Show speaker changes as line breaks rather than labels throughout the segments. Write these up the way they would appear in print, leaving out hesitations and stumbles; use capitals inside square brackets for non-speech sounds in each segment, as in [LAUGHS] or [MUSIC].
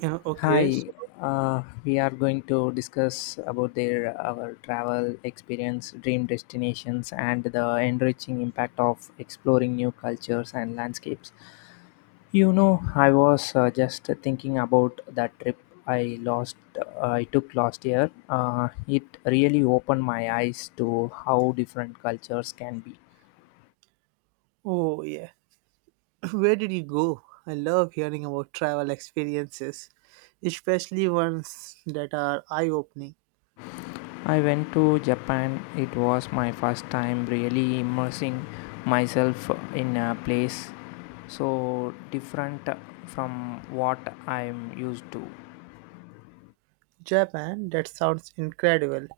Yeah, okay.
Hi,
So,
we are going to discuss about their our travel experience, dream destinations, and the enriching impact of exploring new cultures and landscapes. You know, I was just thinking about that trip I lost I took last year. It really opened my eyes to how different cultures can be.
oh yeah. [LAUGHS] Where did you go? I love hearing about travel experiences, especially ones that are eye-opening.
I went to Japan. It was my first time really immersing myself in a place so different from what I'm used to.
Japan, that sounds incredible.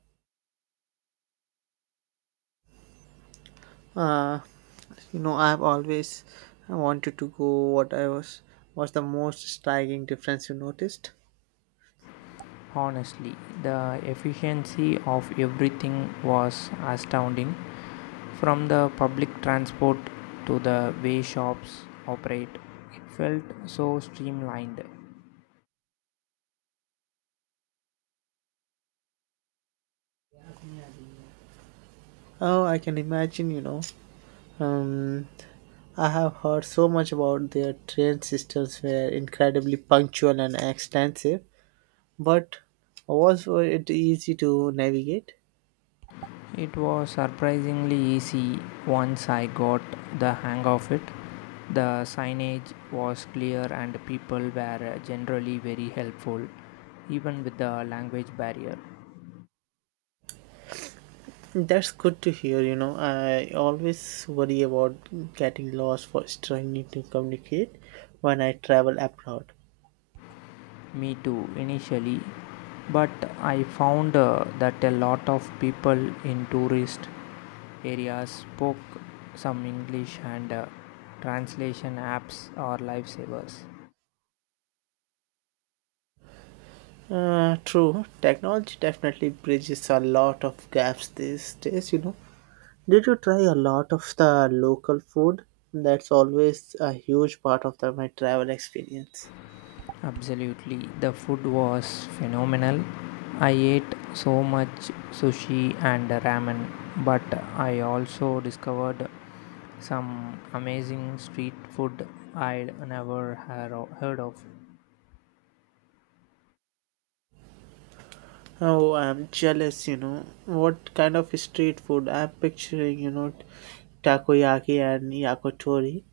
Uh, you know, I've always wanted to go. What I was the most striking difference you noticed?
Honestly, the efficiency of everything was astounding from the public transport to the way shops operate. It felt so streamlined.
Oh, I can imagine. Um, I have heard so much about their train systems were incredibly punctual and extensive. But was it easy to navigate?
It was surprisingly easy once I got the hang of it. The signage was clear and people were generally very helpful, even with the language barrier.
That's good to hear. You know, I always worry about getting lost for trying to communicate when I travel abroad.
Me too, initially. But I found that a lot of people in tourist areas spoke some English and translation apps are lifesavers.
True. Technology definitely bridges a lot of gaps these days, Did you try a lot of the local food? That's always a huge part of my travel experience.
Absolutely. The food was phenomenal. I ate so much sushi and ramen, but I also discovered some amazing street food I'd never heard of.
Oh, I'm jealous, What kind of street food? I'm picturing, takoyaki and yakitori.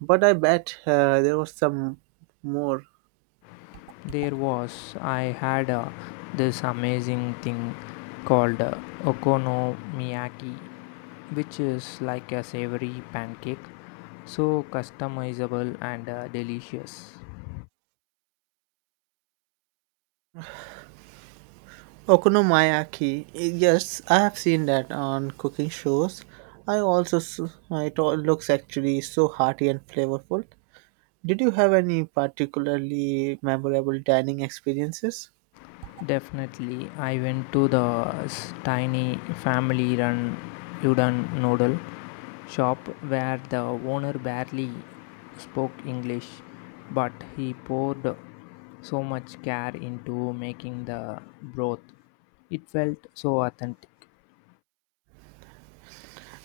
But I bet there was some more.
There was, I had this amazing thing called okonomiyaki, which is like a savory pancake, so customizable and delicious.
Okonomiyaki. Yes, I have seen that on cooking shows. I also s- it all looks actually so hearty and flavorful. Did you have any particularly memorable dining experiences?
Definitely, I went to the tiny family run udon noodle shop where the owner barely spoke English, but he poured so much care into making the broth. It felt so authentic.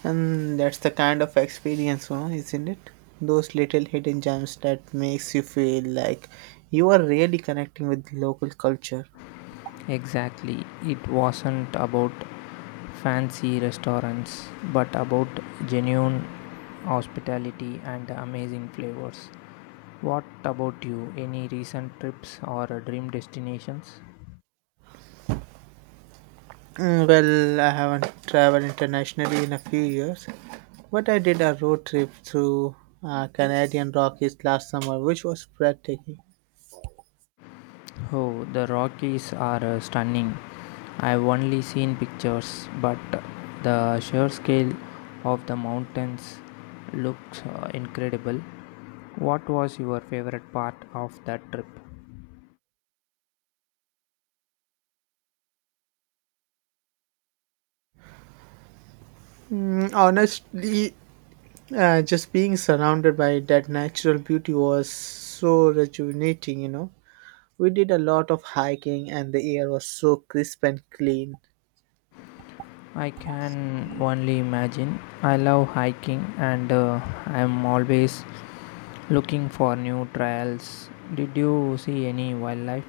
And that's the kind of experience, huh, isn't it? Those little hidden gems that makes you feel like you are really connecting with local culture.
Exactly. It wasn't about fancy restaurants, but about genuine hospitality and amazing flavors. What about you? Any recent trips or dream destinations?
Well, I haven't traveled internationally in a few years, but I did a road trip through Canadian Rockies last summer, which was breathtaking.
Oh, the Rockies are stunning. I've only seen pictures, but the sheer scale of the mountains looks incredible. What was your favorite part of that trip?
Honestly, just being surrounded by that natural beauty was so rejuvenating, We did a lot of hiking and the air was so crisp and clean.
I can only imagine. I love hiking and I'm always looking for new trails. Did you see any wildlife?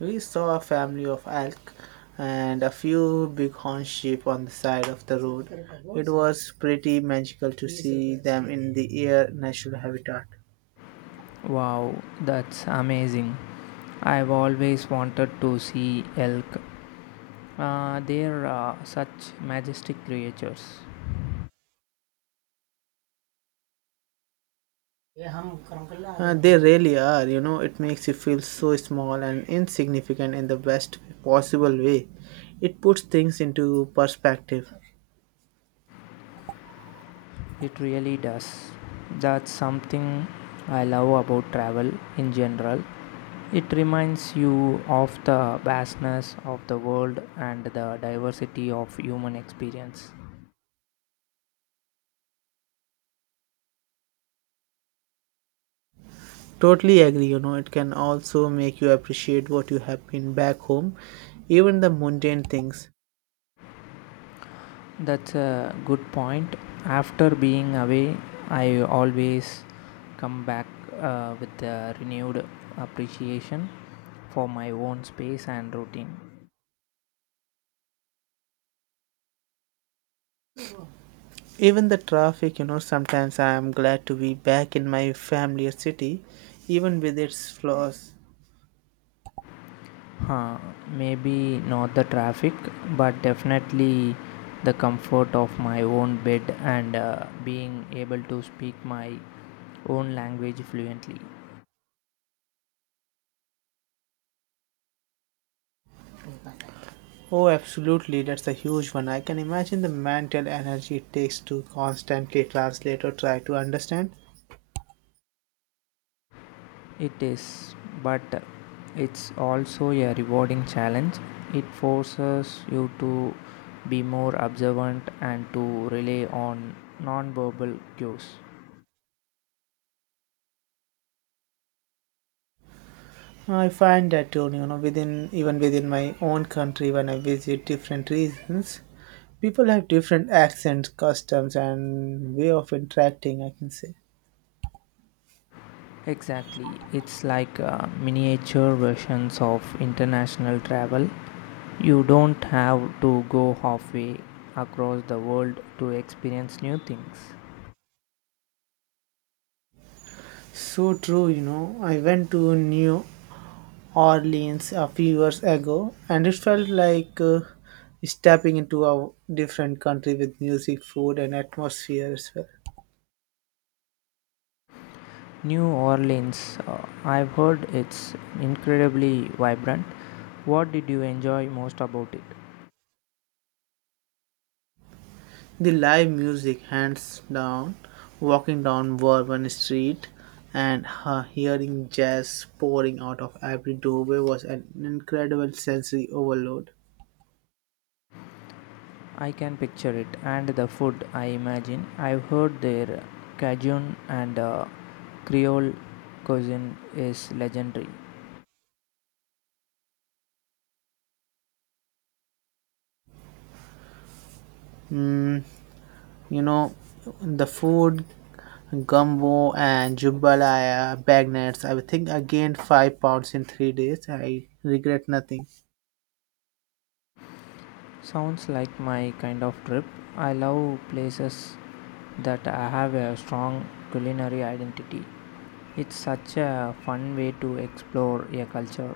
We saw a family of elk and a few bighorn sheep on the side of the road. It was pretty magical to see them in the air natural habitat.
Wow, that's amazing. I've always wanted to see elk. They're such majestic creatures.
They really are, you know, it makes you feel so small and insignificant in the best possible way. It puts things into perspective.
It really does. That's something I love about travel in general. It reminds you of the vastness of the world and the diversity of human experience.
Totally agree, you know, it can also make you appreciate what you have been back home, even the mundane things.
That's a good point. After being away, I always come back with a renewed appreciation for my own space and routine.
Even the traffic, you know, sometimes I am glad to be back in my family or city, even with its flaws.
Huh, maybe not the traffic, but definitely the comfort of my own bed and being able to speak my own language fluently.
Oh, absolutely, that's a huge one. I can imagine the mental energy it takes to constantly translate or try to understand.
It is, but it's also a rewarding challenge. It forces you to be more observant and to rely on non verbal cues.
I find that, too, you know, within even within my own country when I visit different regions. People have different accents, customs, and way of interacting, I can say.
Exactly. It's like miniature versions of international travel. You don't have to go halfway across the world to experience new things.
So true, I went to New Orleans a few years ago, and it felt like stepping into a different country with music, food, and atmosphere as well.
New Orleans, I've heard it's incredibly vibrant. What did you enjoy most about it?
The live music, hands down, walking down Bourbon Street and hearing jazz pouring out of every doorway was an incredible sensory overload.
I can picture it and the food, I imagine. I've heard their Cajun and Creole cuisine is legendary.
Mm, you know, the food, gumbo and jambalaya bagnettes. I think I gained 5 pounds in 3 days. I regret nothing.
Sounds like my kind of trip. I love places that have a strong culinary identity. It's such a fun way to explore a culture.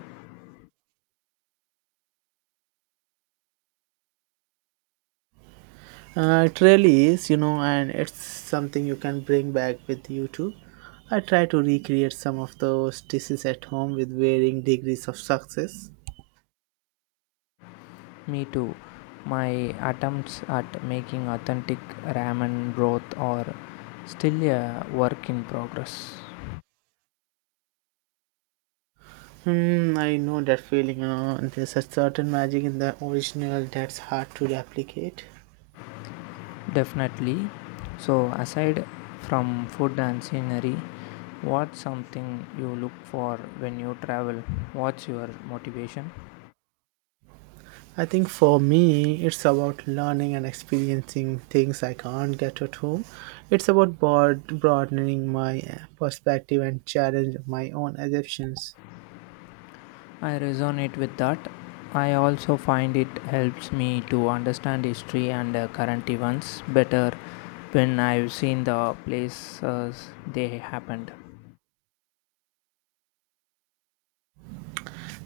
It really is, you know, and it's something you can bring back with you too. I try to recreate some of those dishes at home with varying degrees of success.
Me too. My attempts at making authentic ramen broth are still a work in progress.
Hmm, I know that feeling, you know, there's a certain magic in the original that's hard to replicate.
Definitely. So, aside from food and scenery, what's something you look for when you travel? What's your motivation?
I think for me, it's about learning and experiencing things I can't get at home. It's about broadening my perspective and challenge my own assumptions.
I resonate with that. I also find it helps me to understand history and current events better when I've seen the places they happened.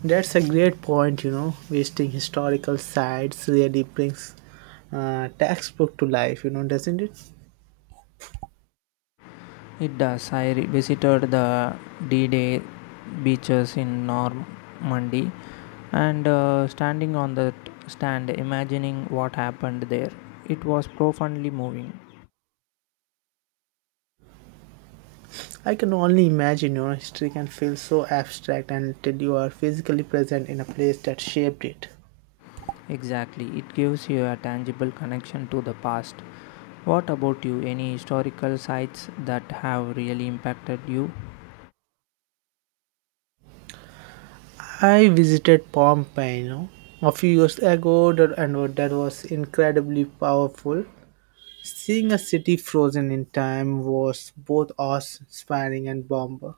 That's a great point, you know. Visiting historical sites really brings textbook to life, you know, doesn't it?
It does. Visited the D-Day beaches in Normandy and standing on the stand, imagining what happened there. It was profoundly moving.
I can only imagine, you know, history can feel so abstract until you are physically present in a place that shaped it.
Exactly, it gives you a tangible connection to the past. What about you? Any historical sites that have really impacted you?
I visited Pompeii, you know, a few years ago, and that was incredibly powerful. Seeing a city frozen in time was both awe-inspiring and bomber.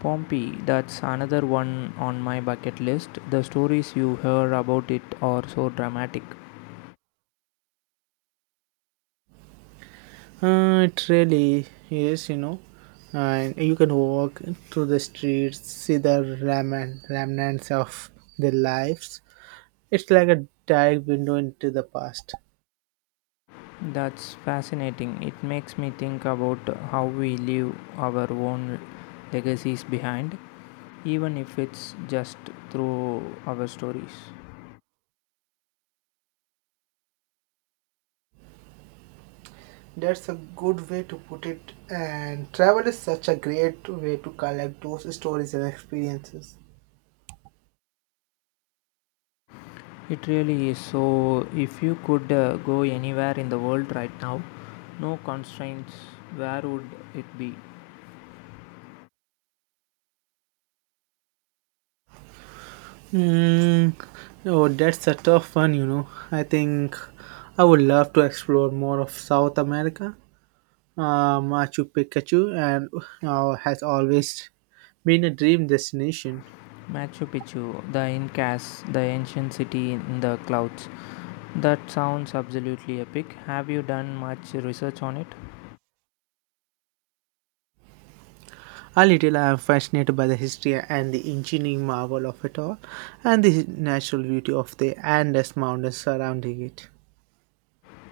Pompeii, that's another one on my bucket list. The stories you hear about it are so dramatic.
It really is, you know. And you can walk through the streets, see the ramen, remnants of their lives. It's like a direct window into the past.
That's fascinating. It makes me think about how we leave our own legacies behind, even if it's just through our stories.
That's a good way to put it, and travel is such a great way to collect those stories and experiences.
It really is. So, if you could go anywhere in the world right now, no constraints, where would it be?
Mm, oh, that's a tough one, you know. I think I would love to explore more of South America. Machu Picchu and has always been a dream destination.
Machu Picchu, the Incas, the ancient city in the clouds. That sounds absolutely epic. Have you done much research on it?
A little. I am fascinated by the history and the engineering marvel of it all, and the natural beauty of the Andes Mountains surrounding it.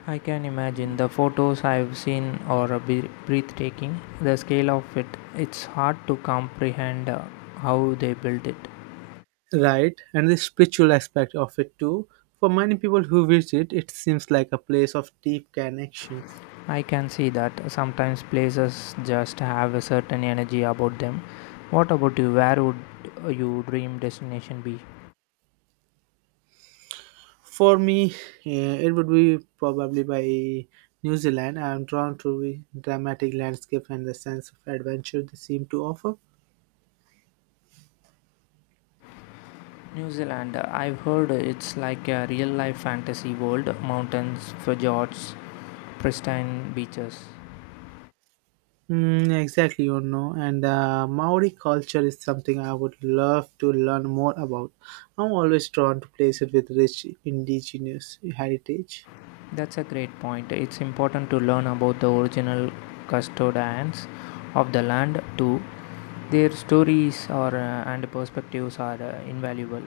I can imagine the photos I've seen are a bit breathtaking. The scale of it, it's hard to comprehend how they built it.
Right, and the spiritual aspect of it too. For many people who visit, it seems like a place of deep connections.
I can see that sometimes places just have a certain energy about them. What about you? Where would your dream destination be?
For me, it would be probably by New Zealand. I am drawn to the dramatic landscape and the sense of adventure they seem to offer.
New Zealand. I've heard it's like a real life fantasy world. Mountains, fjords, pristine beaches.
Exactly, you know, and Maori culture is something I would love to learn more about. I'm always drawn to places with rich indigenous heritage.
That's a great point. It's important to learn about the original custodians of the land too. Their stories are and perspectives are invaluable.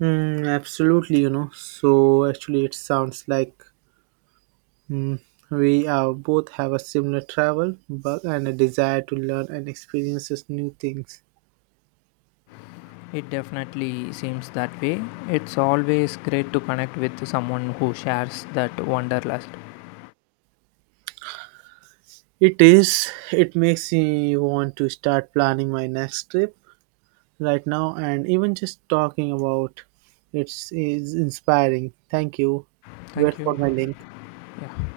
Absolutely, So actually, it sounds like mm, we both have a similar travel bug and a desire to learn and experience new things.
It definitely seems that way. It's always great to connect with someone who shares that wanderlust.
It is. It makes me want to start planning my next trip right now, and even just talking about it is inspiring. Thank you.
Thank
Wait
you.
for my link.
Yeah.